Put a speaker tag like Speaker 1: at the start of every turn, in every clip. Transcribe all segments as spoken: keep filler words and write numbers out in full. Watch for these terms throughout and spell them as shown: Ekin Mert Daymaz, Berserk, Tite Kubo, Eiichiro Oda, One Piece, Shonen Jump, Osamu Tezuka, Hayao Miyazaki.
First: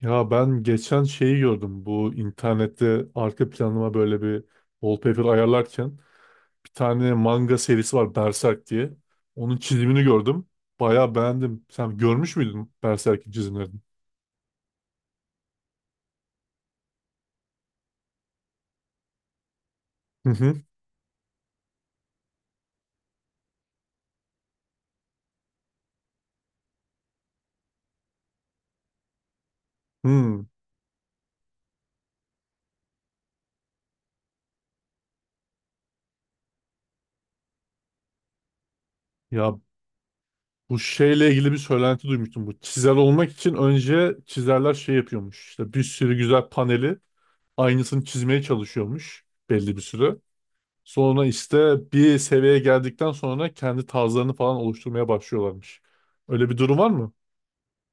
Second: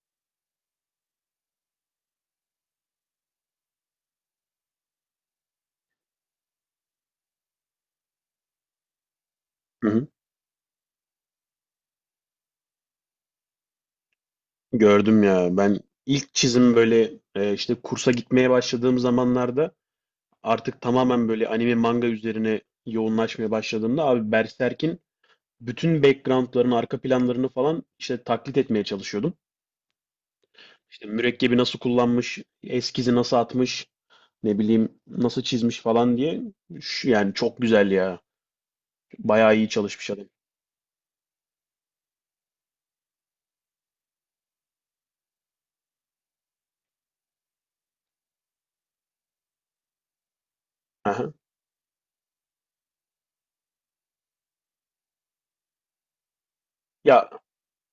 Speaker 1: Ya ben geçen şeyi gördüm. Bu internette arka planıma böyle bir wallpaper ayarlarken bir tane manga serisi var Berserk diye. Onun
Speaker 2: Hı
Speaker 1: çizimini
Speaker 2: hı.
Speaker 1: gördüm. Bayağı beğendim. Sen görmüş müydün Berserk'in çizimlerini?
Speaker 2: Gördüm ya. Ben ilk çizim böyle e, işte kursa gitmeye başladığım zamanlarda
Speaker 1: Hı hı.
Speaker 2: artık tamamen böyle anime manga üzerine yoğunlaşmaya başladığımda abi Berserk'in bütün background'larını, arka planlarını falan işte taklit etmeye çalışıyordum.
Speaker 1: Hmm.
Speaker 2: İşte mürekkebi nasıl kullanmış, eskizi nasıl atmış, ne bileyim nasıl çizmiş falan diye. Şu- Yani çok güzel ya. Bayağı
Speaker 1: Ya
Speaker 2: iyi çalışmış adam.
Speaker 1: bu şeyle ilgili bir söylenti duymuştum. Bu çizer olmak için önce çizerler şey yapıyormuş. İşte bir sürü güzel paneli aynısını çizmeye çalışıyormuş belli bir süre. Sonra
Speaker 2: Aha.
Speaker 1: işte bir seviyeye geldikten sonra kendi tarzlarını falan oluşturmaya başlıyorlarmış. Öyle bir durum var mı?
Speaker 2: Ya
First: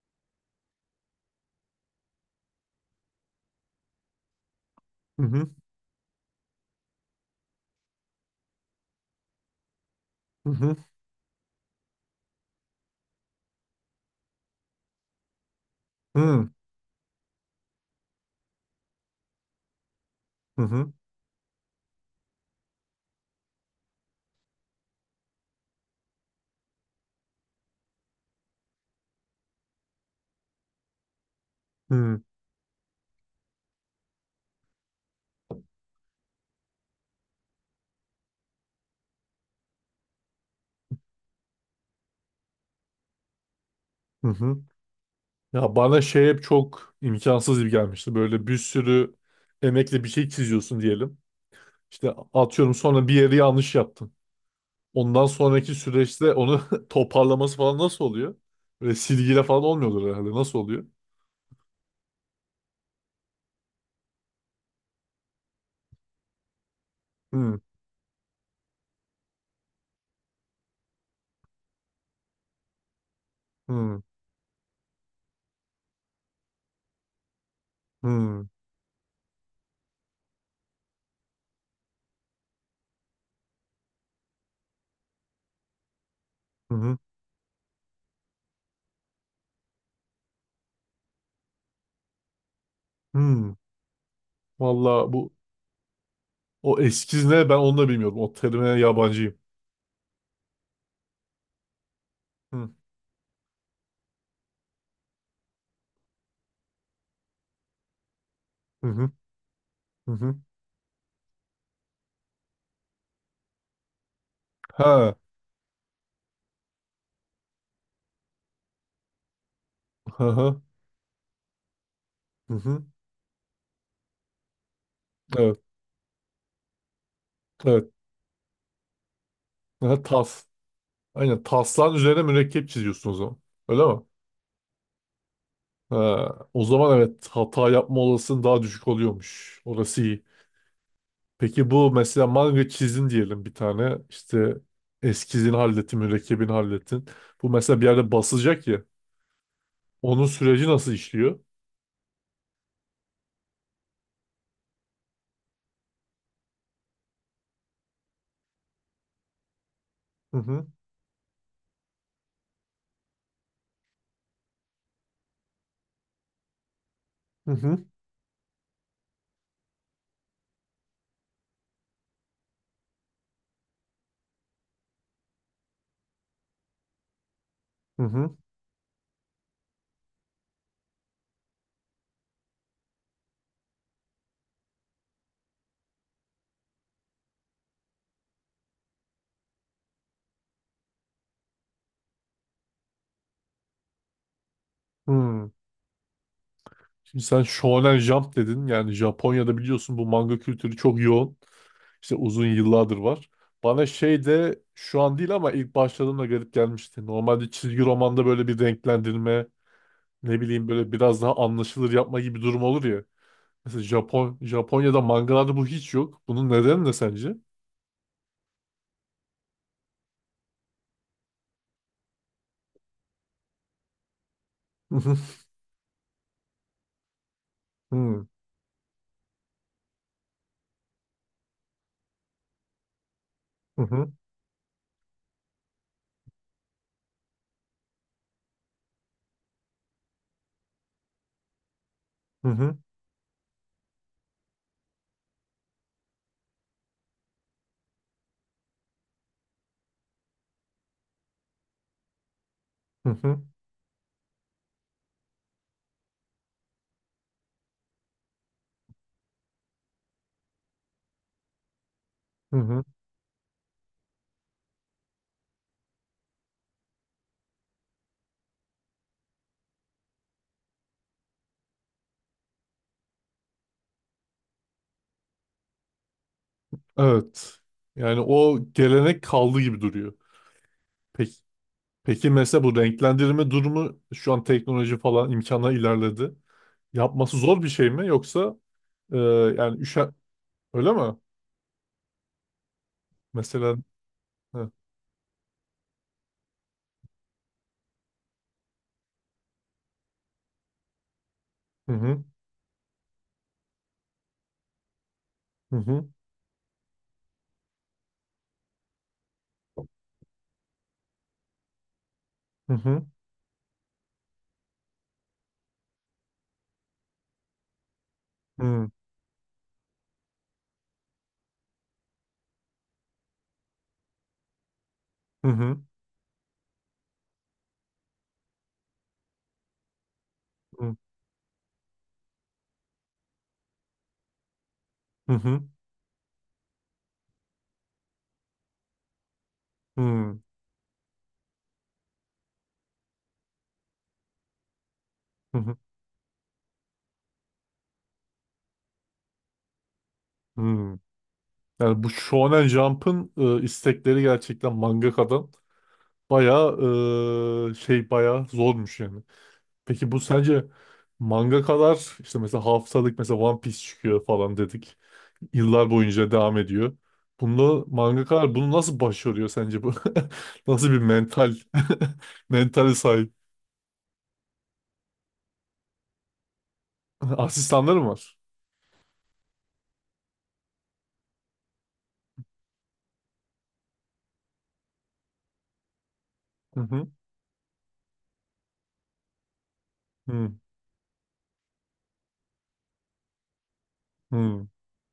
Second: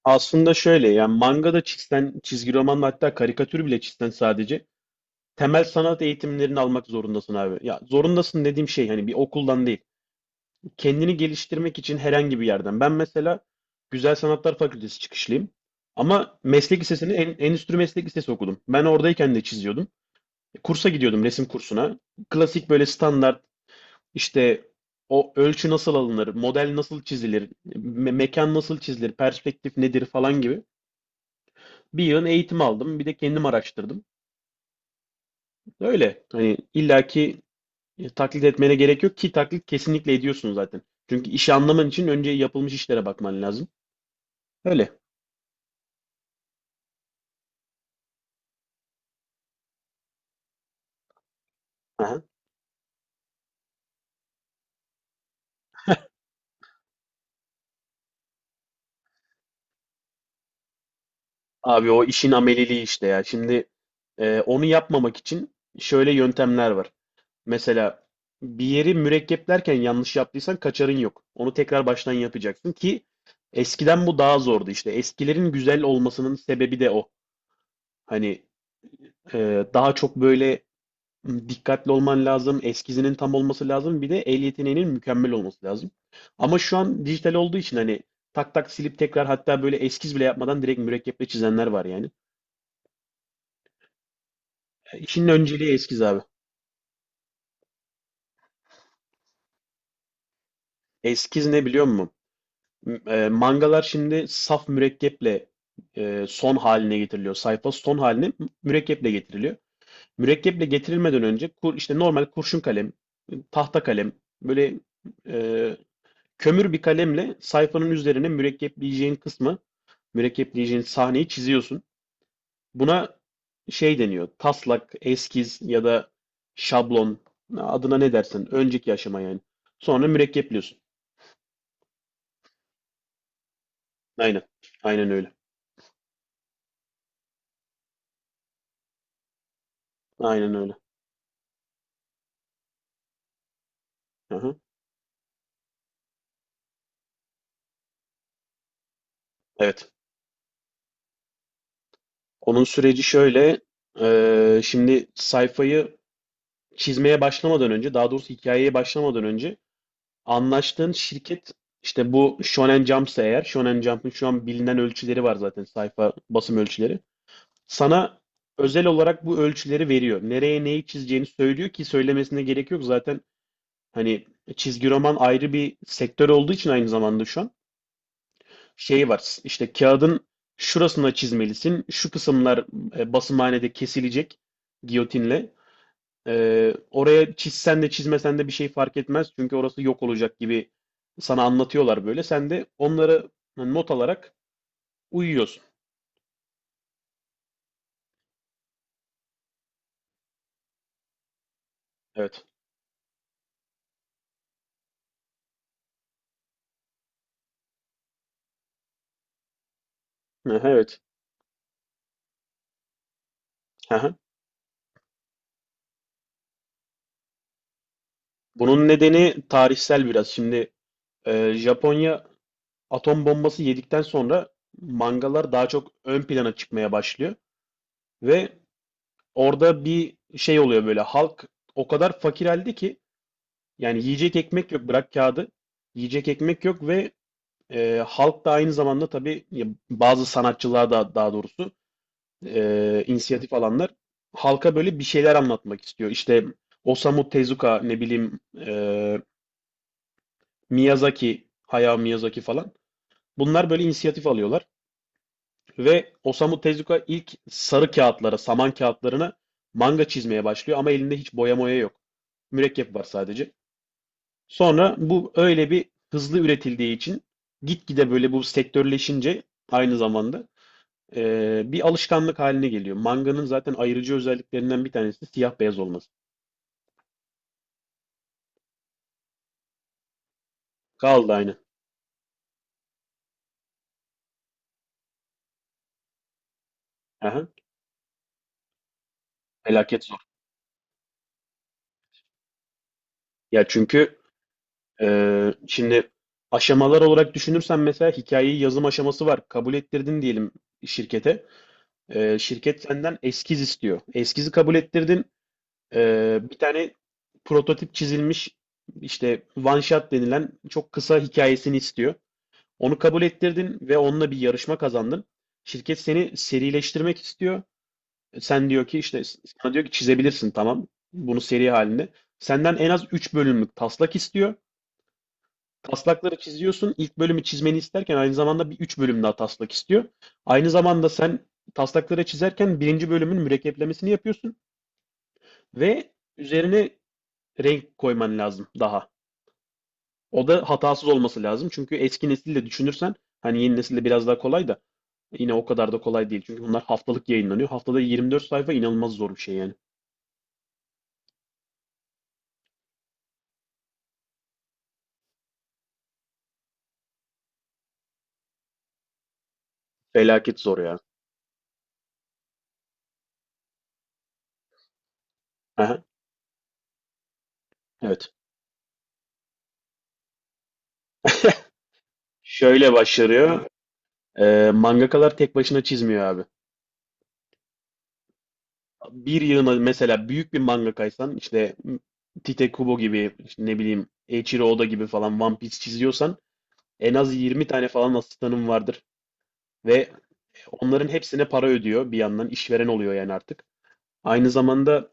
Speaker 2: aslında şöyle yani manga da çizsen, çizgi romanla hatta karikatür bile çizsen sadece
Speaker 1: Hı hı
Speaker 2: temel sanat eğitimlerini almak zorundasın abi. Ya zorundasın dediğim şey hani bir okuldan değil.
Speaker 1: hı hı
Speaker 2: Kendini geliştirmek için herhangi bir yerden. Ben mesela Güzel Sanatlar Fakültesi çıkışlıyım. Ama
Speaker 1: hı
Speaker 2: meslek lisesini en, endüstri meslek lisesi okudum. Ben oradayken de çiziyordum. E, Kursa
Speaker 1: hı
Speaker 2: gidiyordum resim kursuna. Klasik böyle standart işte o ölçü nasıl alınır, model nasıl çizilir, me- mekan nasıl çizilir, perspektif nedir falan gibi bir
Speaker 1: hı
Speaker 2: yığın eğitim aldım. Bir de kendim araştırdım. Öyle. Hani illaki E, taklit etmene gerek yok ki taklit kesinlikle ediyorsun zaten. Çünkü işi anlaman için önce yapılmış işlere bakman lazım.
Speaker 1: hı. Hı.
Speaker 2: Öyle.
Speaker 1: Ya bana şey hep çok imkansız gibi gelmişti. Böyle bir sürü emekle bir şey çiziyorsun diyelim. İşte
Speaker 2: Aha.
Speaker 1: atıyorum sonra bir yeri yanlış yaptın. Ondan sonraki süreçte onu toparlaması falan nasıl oluyor? Böyle silgiyle falan olmuyordur herhalde. Nasıl oluyor?
Speaker 2: Abi o işin ameliliği işte ya. Şimdi e, onu yapmamak için şöyle yöntemler var.
Speaker 1: Hı
Speaker 2: Mesela bir yeri mürekkeplerken yanlış yaptıysan kaçarın yok. Onu tekrar baştan yapacaksın ki
Speaker 1: hı
Speaker 2: eskiden bu daha zordu işte. Eskilerin güzel olmasının sebebi de o. Hani
Speaker 1: hı
Speaker 2: e, daha çok böyle dikkatli olman lazım, eskizinin tam olması lazım, bir de el yeteneğinin mükemmel olması lazım. Ama şu
Speaker 1: hı
Speaker 2: an dijital olduğu için hani tak tak silip tekrar hatta böyle eskiz bile yapmadan direkt mürekkeple çizenler var yani.
Speaker 1: hı.
Speaker 2: E,
Speaker 1: Valla
Speaker 2: İşin
Speaker 1: bu.
Speaker 2: önceliği eskiz abi.
Speaker 1: O eskiz ne ben onu da bilmiyorum. O terime yabancıyım.
Speaker 2: Eskiz ne biliyor musun?
Speaker 1: Hı
Speaker 2: M- e, mangalar şimdi saf mürekkeple e, son haline getiriliyor. Sayfa son haline
Speaker 1: hı
Speaker 2: mürekkeple
Speaker 1: hı
Speaker 2: getiriliyor.
Speaker 1: hı. Hı.
Speaker 2: Mürekkeple getirilmeden önce kur, işte normal kurşun kalem, tahta kalem böyle
Speaker 1: Ha.
Speaker 2: e, kömür bir kalemle sayfanın üzerine mürekkepleyeceğin kısmı,
Speaker 1: Hı hı.
Speaker 2: mürekkepleyeceğin sahneyi çiziyorsun.
Speaker 1: Hı hı.
Speaker 2: Buna şey deniyor, taslak, eskiz
Speaker 1: Evet.
Speaker 2: ya da şablon,
Speaker 1: Evet.
Speaker 2: adına ne dersen, önceki aşama yani.
Speaker 1: Ha,
Speaker 2: Sonra
Speaker 1: tas.
Speaker 2: mürekkepliyorsun.
Speaker 1: Aynen taslan üzerine mürekkep çiziyorsun o zaman. Öyle mi?
Speaker 2: Aynen, aynen öyle.
Speaker 1: Ha, o zaman evet hata yapma olasılığın daha düşük oluyormuş. Orası iyi.
Speaker 2: Aynen öyle.
Speaker 1: Peki bu mesela manga çizdin diyelim bir tane. İşte
Speaker 2: Aha.
Speaker 1: eskizini hallettin, mürekkebini hallettin. Bu mesela bir yerde basılacak ya.
Speaker 2: Evet.
Speaker 1: Onun süreci nasıl işliyor?
Speaker 2: Onun süreci şöyle, eee, şimdi sayfayı çizmeye başlamadan önce, daha doğrusu hikayeye başlamadan önce
Speaker 1: Hı hı.
Speaker 2: anlaştığın şirket işte bu Shonen Jump'sa eğer Shonen Jump'ın şu an bilinen ölçüleri var zaten sayfa basım ölçüleri.
Speaker 1: Hı hı.
Speaker 2: Sana özel olarak bu ölçüleri veriyor. Nereye neyi çizeceğini söylüyor ki söylemesine gerek yok. Zaten hani çizgi roman ayrı bir sektör olduğu için aynı zamanda şu an
Speaker 1: Hı hı.
Speaker 2: şey var. İşte kağıdın şurasına çizmelisin. Şu kısımlar e, basımhanede kesilecek giyotinle. Ee, oraya çizsen de çizmesen de bir şey fark etmez. Çünkü orası yok olacak gibi sana anlatıyorlar böyle. Sen de onları not alarak
Speaker 1: Hı.
Speaker 2: uyuyorsun.
Speaker 1: Şimdi sen Shonen Jump dedin. Yani Japonya'da biliyorsun bu manga kültürü çok yoğun. İşte
Speaker 2: Evet.
Speaker 1: uzun yıllardır var. Bana şey de şu an değil ama ilk başladığımda garip gelmişti. Normalde çizgi romanda böyle bir renklendirme, ne bileyim
Speaker 2: Aha,
Speaker 1: böyle
Speaker 2: evet.
Speaker 1: biraz daha anlaşılır yapma gibi durum olur ya. Mesela
Speaker 2: Aha.
Speaker 1: Japon Japonya'da mangalarda bu hiç yok. Bunun nedeni ne sence?
Speaker 2: Bunun nedeni tarihsel biraz. Şimdi e, Japonya atom bombası yedikten sonra
Speaker 1: Hı
Speaker 2: mangalar daha çok ön plana çıkmaya başlıyor.
Speaker 1: hı.
Speaker 2: Ve orada bir şey oluyor böyle. Halk o kadar fakir halde ki
Speaker 1: Hı
Speaker 2: yani
Speaker 1: hı.
Speaker 2: yiyecek ekmek yok. Bırak kağıdı. Yiyecek ekmek yok ve E, halk da aynı zamanda tabii ya, bazı sanatçılar da daha doğrusu
Speaker 1: Hı hı.
Speaker 2: e, inisiyatif alanlar halka böyle bir şeyler anlatmak istiyor. İşte Osamu Tezuka ne bileyim e, Miyazaki, Hayao Miyazaki falan.
Speaker 1: Hı hı.
Speaker 2: Bunlar böyle inisiyatif alıyorlar ve Osamu Tezuka ilk sarı kağıtlara, saman kağıtlarına manga çizmeye başlıyor ama elinde hiç boya moya yok.
Speaker 1: Hı hı.
Speaker 2: Mürekkep var sadece. Sonra bu öyle bir hızlı üretildiği için gitgide böyle bu sektörleşince aynı zamanda Ee, bir alışkanlık haline geliyor. Manganın zaten ayrıcı özelliklerinden bir tanesi siyah beyaz olması.
Speaker 1: Evet. Yani o gelenek kaldı gibi duruyor. Peki
Speaker 2: Kaldı aynı.
Speaker 1: Peki mesela bu renklendirme durumu şu an teknoloji falan imkana ilerledi. Yapması
Speaker 2: Aha,
Speaker 1: zor bir şey mi yoksa e, yani
Speaker 2: felaket
Speaker 1: üşen
Speaker 2: zor.
Speaker 1: öyle mi?
Speaker 2: Ya
Speaker 1: Mesela
Speaker 2: çünkü
Speaker 1: hı
Speaker 2: e, şimdi aşamalar olarak düşünürsen mesela hikayeyi yazım aşaması var. Kabul ettirdin diyelim şirkete.
Speaker 1: hı hı
Speaker 2: Ee, şirket senden eskiz istiyor. Eskizi kabul ettirdin.
Speaker 1: hı hı
Speaker 2: Ee, bir tane prototip çizilmiş işte one shot denilen çok kısa hikayesini istiyor. Onu
Speaker 1: hı
Speaker 2: kabul ettirdin ve onunla bir yarışma kazandın. Şirket seni serileştirmek istiyor. Sen diyor
Speaker 1: hı
Speaker 2: ki işte sana diyor ki çizebilirsin tamam. Bunu seri halinde. Senden en az üç bölümlük taslak istiyor.
Speaker 1: hı hı hı
Speaker 2: Taslakları çiziyorsun. İlk bölümü çizmeni isterken aynı zamanda bir üç bölüm daha taslak istiyor. Aynı zamanda sen taslakları çizerken birinci bölümün mürekkeplemesini yapıyorsun
Speaker 1: hı
Speaker 2: ve üzerine renk koyman lazım daha.
Speaker 1: hı
Speaker 2: O da hatasız olması lazım. Çünkü eski nesille düşünürsen hani yeni nesilde biraz daha kolay da yine o
Speaker 1: hı
Speaker 2: kadar da kolay değil. Çünkü bunlar haftalık yayınlanıyor. Haftada yirmi dört sayfa inanılmaz zor bir şey yani.
Speaker 1: hı. Yani bu Shonen Jump'ın e, istekleri gerçekten mangakadan bayağı e, şey bayağı zormuş yani. Peki bu
Speaker 2: Felaket
Speaker 1: sence
Speaker 2: zor ya.
Speaker 1: mangakalar işte mesela haftalık mesela One Piece çıkıyor falan dedik. Yıllar
Speaker 2: Aha,
Speaker 1: boyunca devam ediyor. Bunda
Speaker 2: evet.
Speaker 1: mangakalar bunu nasıl başarıyor sence bu? Nasıl bir mental
Speaker 2: Şöyle
Speaker 1: mentale sahip?
Speaker 2: başlıyor. Ee, mangakalar tek başına çizmiyor abi.
Speaker 1: Asistanları mı var?
Speaker 2: Bir yığına mesela büyük bir mangakaysan işte Tite Kubo gibi işte ne bileyim Eiichiro Oda gibi falan One Piece çiziyorsan
Speaker 1: Hı hı.
Speaker 2: en az yirmi tane falan asistanın vardır. Ve
Speaker 1: Hı
Speaker 2: onların hepsine para ödüyor bir yandan işveren oluyor yani artık. Aynı
Speaker 1: hı.
Speaker 2: zamanda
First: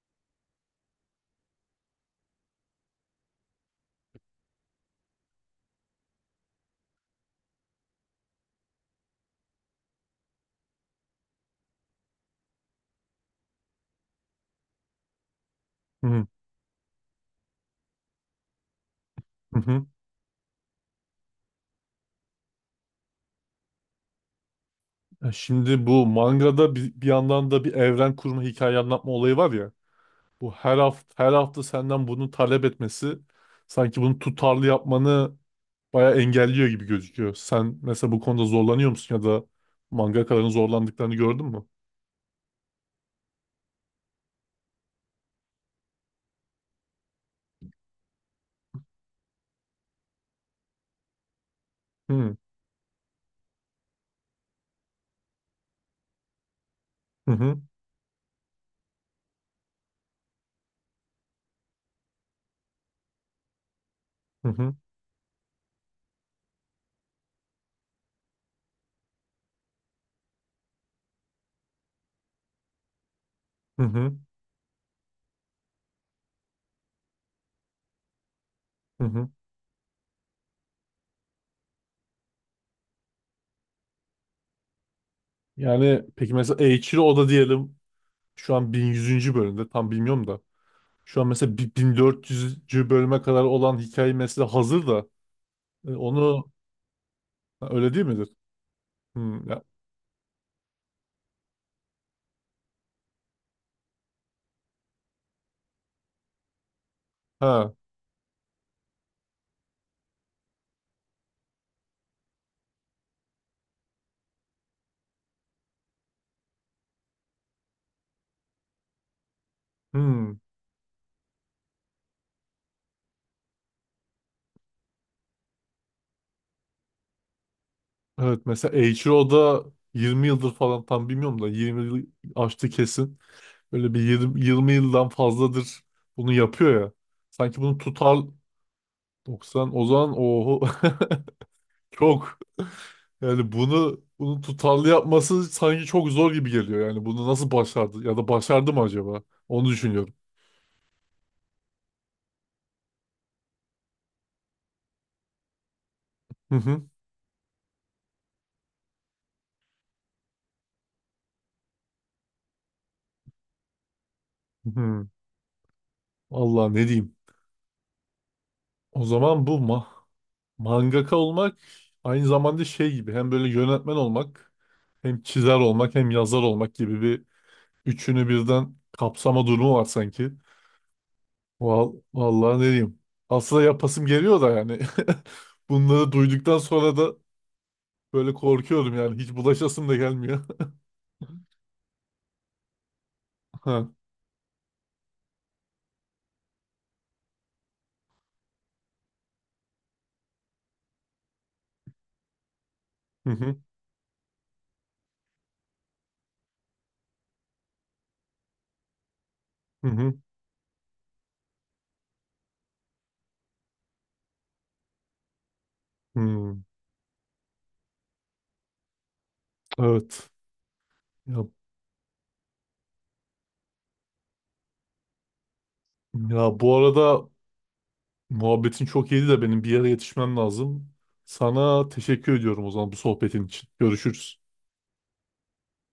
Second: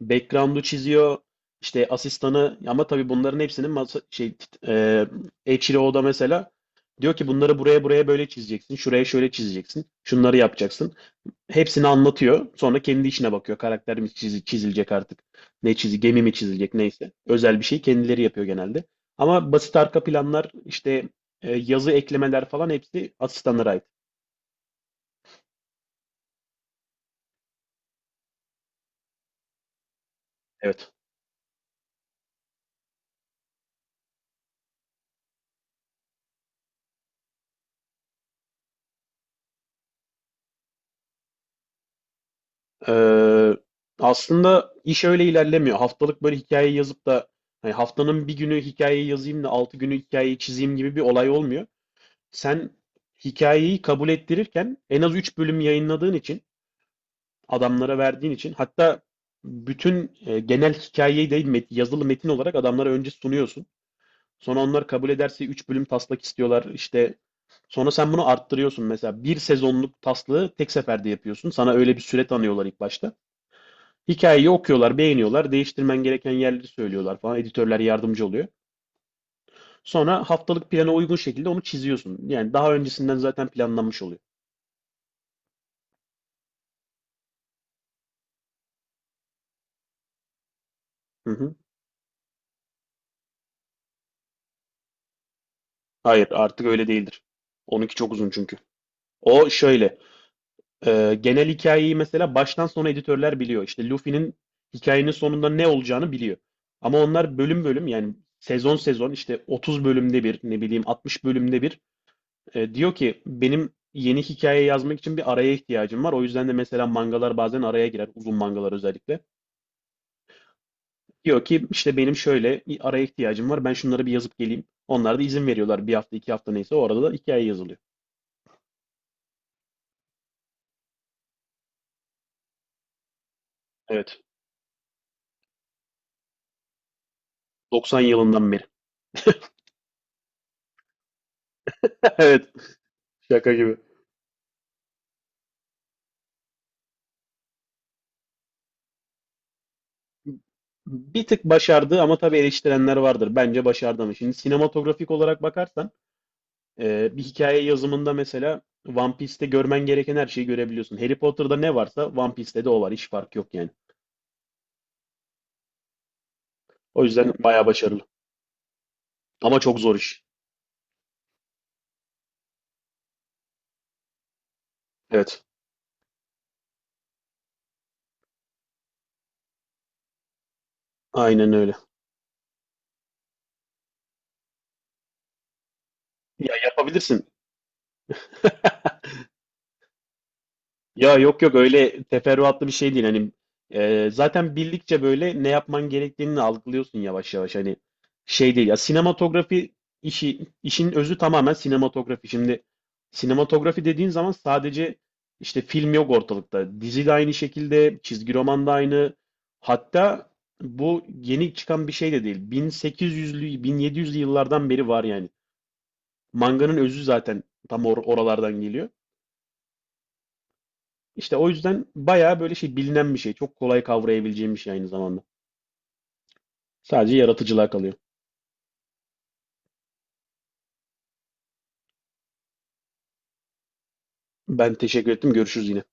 Speaker 2: background'u çiziyor. İşte asistanı ama tabii bunların hepsinin masa, şey tit- e, Eiichiro'da mesela diyor ki bunları buraya buraya böyle çizeceksin. Şuraya şöyle çizeceksin. Şunları yapacaksın. Hepsini anlatıyor. Sonra kendi içine bakıyor. Karakter mi çizi- çizilecek artık? Ne çizi,
Speaker 1: Hı
Speaker 2: gemi
Speaker 1: hı.
Speaker 2: mi çizilecek neyse. Özel bir şey kendileri yapıyor genelde. Ama basit
Speaker 1: Hı.
Speaker 2: arka planlar işte e, yazı eklemeler falan hepsi asistanlara ait.
Speaker 1: E Şimdi bu mangada bir, bir yandan da bir evren kurma, hikaye anlatma olayı var ya. Bu her
Speaker 2: Evet.
Speaker 1: hafta her hafta senden bunu talep etmesi sanki bunu tutarlı yapmanı bayağı engelliyor gibi gözüküyor. Sen mesela bu konuda zorlanıyor musun ya da mangakaların zorlandıklarını gördün mü?
Speaker 2: Ee, Aslında iş öyle ilerlemiyor. Haftalık böyle hikaye yazıp da hani haftanın bir günü hikayeyi yazayım da altı günü hikayeyi çizeyim gibi bir olay olmuyor.
Speaker 1: Hı
Speaker 2: Sen hikayeyi kabul ettirirken en az üç bölüm yayınladığın için,
Speaker 1: hı hı
Speaker 2: adamlara verdiğin için hatta bütün e, genel hikayeyi değil met- yazılı metin olarak adamlara önce sunuyorsun.
Speaker 1: hı.
Speaker 2: Sonra
Speaker 1: Hı.
Speaker 2: onlar kabul ederse üç bölüm taslak istiyorlar. İşte. Sonra sen bunu arttırıyorsun. Mesela bir sezonluk taslağı tek seferde yapıyorsun. Sana öyle bir süre tanıyorlar ilk başta.
Speaker 1: Hı hı.
Speaker 2: Hikayeyi okuyorlar, beğeniyorlar, değiştirmen gereken yerleri söylüyorlar falan. Editörler yardımcı oluyor.
Speaker 1: Hı hı.
Speaker 2: Sonra haftalık plana uygun şekilde onu çiziyorsun. Yani daha öncesinden zaten planlanmış oluyor.
Speaker 1: Yani peki mesela Eiichiro Oda diyelim şu an bin yüzüncü. bölümde tam bilmiyorum da şu an
Speaker 2: Hı hı.
Speaker 1: mesela bi- bin dört yüzüncü. bölüme kadar olan hikaye mesela hazır da, e,
Speaker 2: Hayır,
Speaker 1: onu,
Speaker 2: artık öyle değildir.
Speaker 1: ha, öyle
Speaker 2: Onunki
Speaker 1: değil
Speaker 2: çok
Speaker 1: midir?
Speaker 2: uzun çünkü.
Speaker 1: Hmm,
Speaker 2: O
Speaker 1: ya,
Speaker 2: şöyle, e, genel hikayeyi mesela baştan sona editörler biliyor. İşte Luffy'nin hikayenin sonunda ne olacağını biliyor. Ama onlar bölüm
Speaker 1: ha,
Speaker 2: bölüm yani sezon sezon işte otuz bölümde bir ne bileyim altmış bölümde bir E, diyor ki benim yeni hikaye yazmak için bir araya ihtiyacım var. O yüzden de mesela mangalar bazen araya girer. Uzun mangalar özellikle.
Speaker 1: hmm.
Speaker 2: Diyor ki işte benim şöyle bir araya ihtiyacım var. Ben şunları bir yazıp geleyim. Onlar da izin veriyorlar. Bir hafta iki hafta neyse o arada da hikaye yazılıyor.
Speaker 1: Evet mesela Eiichiro Oda yirmi yıldır falan tam bilmiyorum da yirmi yıl aştı kesin. Böyle bir
Speaker 2: Evet.
Speaker 1: yirmi, yirmi yıldan fazladır bunu yapıyor ya. Sanki bunu
Speaker 2: doksan
Speaker 1: tutar.
Speaker 2: yılından beri.
Speaker 1: doksan o zaman oho çok.
Speaker 2: Evet.
Speaker 1: Yani
Speaker 2: Şaka gibi.
Speaker 1: bunu bunu tutarlı yapması sanki çok zor gibi geliyor. Yani bunu nasıl başardı ya da başardı mı acaba? Onu düşünüyorum.
Speaker 2: Bir tık başardı ama tabii eleştirenler vardır. Bence başardı ama. Şimdi sinematografik olarak bakarsan
Speaker 1: Hı hı.
Speaker 2: e, bir hikaye yazımında mesela One Piece'te görmen gereken her şeyi görebiliyorsun. Harry Potter'da ne varsa One Piece'te de o var. Hiç fark yok yani.
Speaker 1: Hı hı. Allah ne
Speaker 2: O
Speaker 1: diyeyim.
Speaker 2: yüzden bayağı başarılı.
Speaker 1: O zaman bu
Speaker 2: Ama çok
Speaker 1: ma
Speaker 2: zor iş.
Speaker 1: mangaka olmak aynı zamanda şey gibi hem böyle yönetmen olmak hem
Speaker 2: Evet.
Speaker 1: çizer olmak hem yazar olmak gibi bir üçünü birden kapsama durumu var sanki.
Speaker 2: Aynen öyle.
Speaker 1: Val vallahi ne diyeyim. Aslında yapasım geliyor da yani. Bunları
Speaker 2: Ya
Speaker 1: duyduktan sonra da
Speaker 2: yapabilirsin.
Speaker 1: böyle korkuyorum yani hiç bulaşasım da gelmiyor.
Speaker 2: Ya yok yok öyle teferruatlı bir şey değil. Hani e, zaten bildikçe böyle ne yapman gerektiğini algılıyorsun yavaş yavaş. Hani şey değil ya sinematografi işi işin özü tamamen sinematografi. Şimdi
Speaker 1: Hı hı,
Speaker 2: sinematografi dediğin zaman sadece işte film yok ortalıkta. Dizi de aynı şekilde, çizgi roman da aynı.
Speaker 1: hı hı,
Speaker 2: Hatta bu yeni çıkan bir şey de değil. bin sekiz yüzlü bin yedi yüzlü yıllardan beri var yani.
Speaker 1: hı.
Speaker 2: Manganın özü zaten tam or- oralardan geliyor.
Speaker 1: Evet.
Speaker 2: İşte
Speaker 1: Ya,
Speaker 2: o yüzden bayağı böyle şey bilinen bir şey. Çok kolay kavrayabileceğim bir şey aynı zamanda.
Speaker 1: ya bu
Speaker 2: Sadece
Speaker 1: arada
Speaker 2: yaratıcılığa kalıyor.
Speaker 1: muhabbetin çok iyiydi de benim bir yere yetişmem lazım. Sana teşekkür ediyorum o zaman bu sohbetin için. Görüşürüz.
Speaker 2: Ben teşekkür ettim. Görüşürüz yine.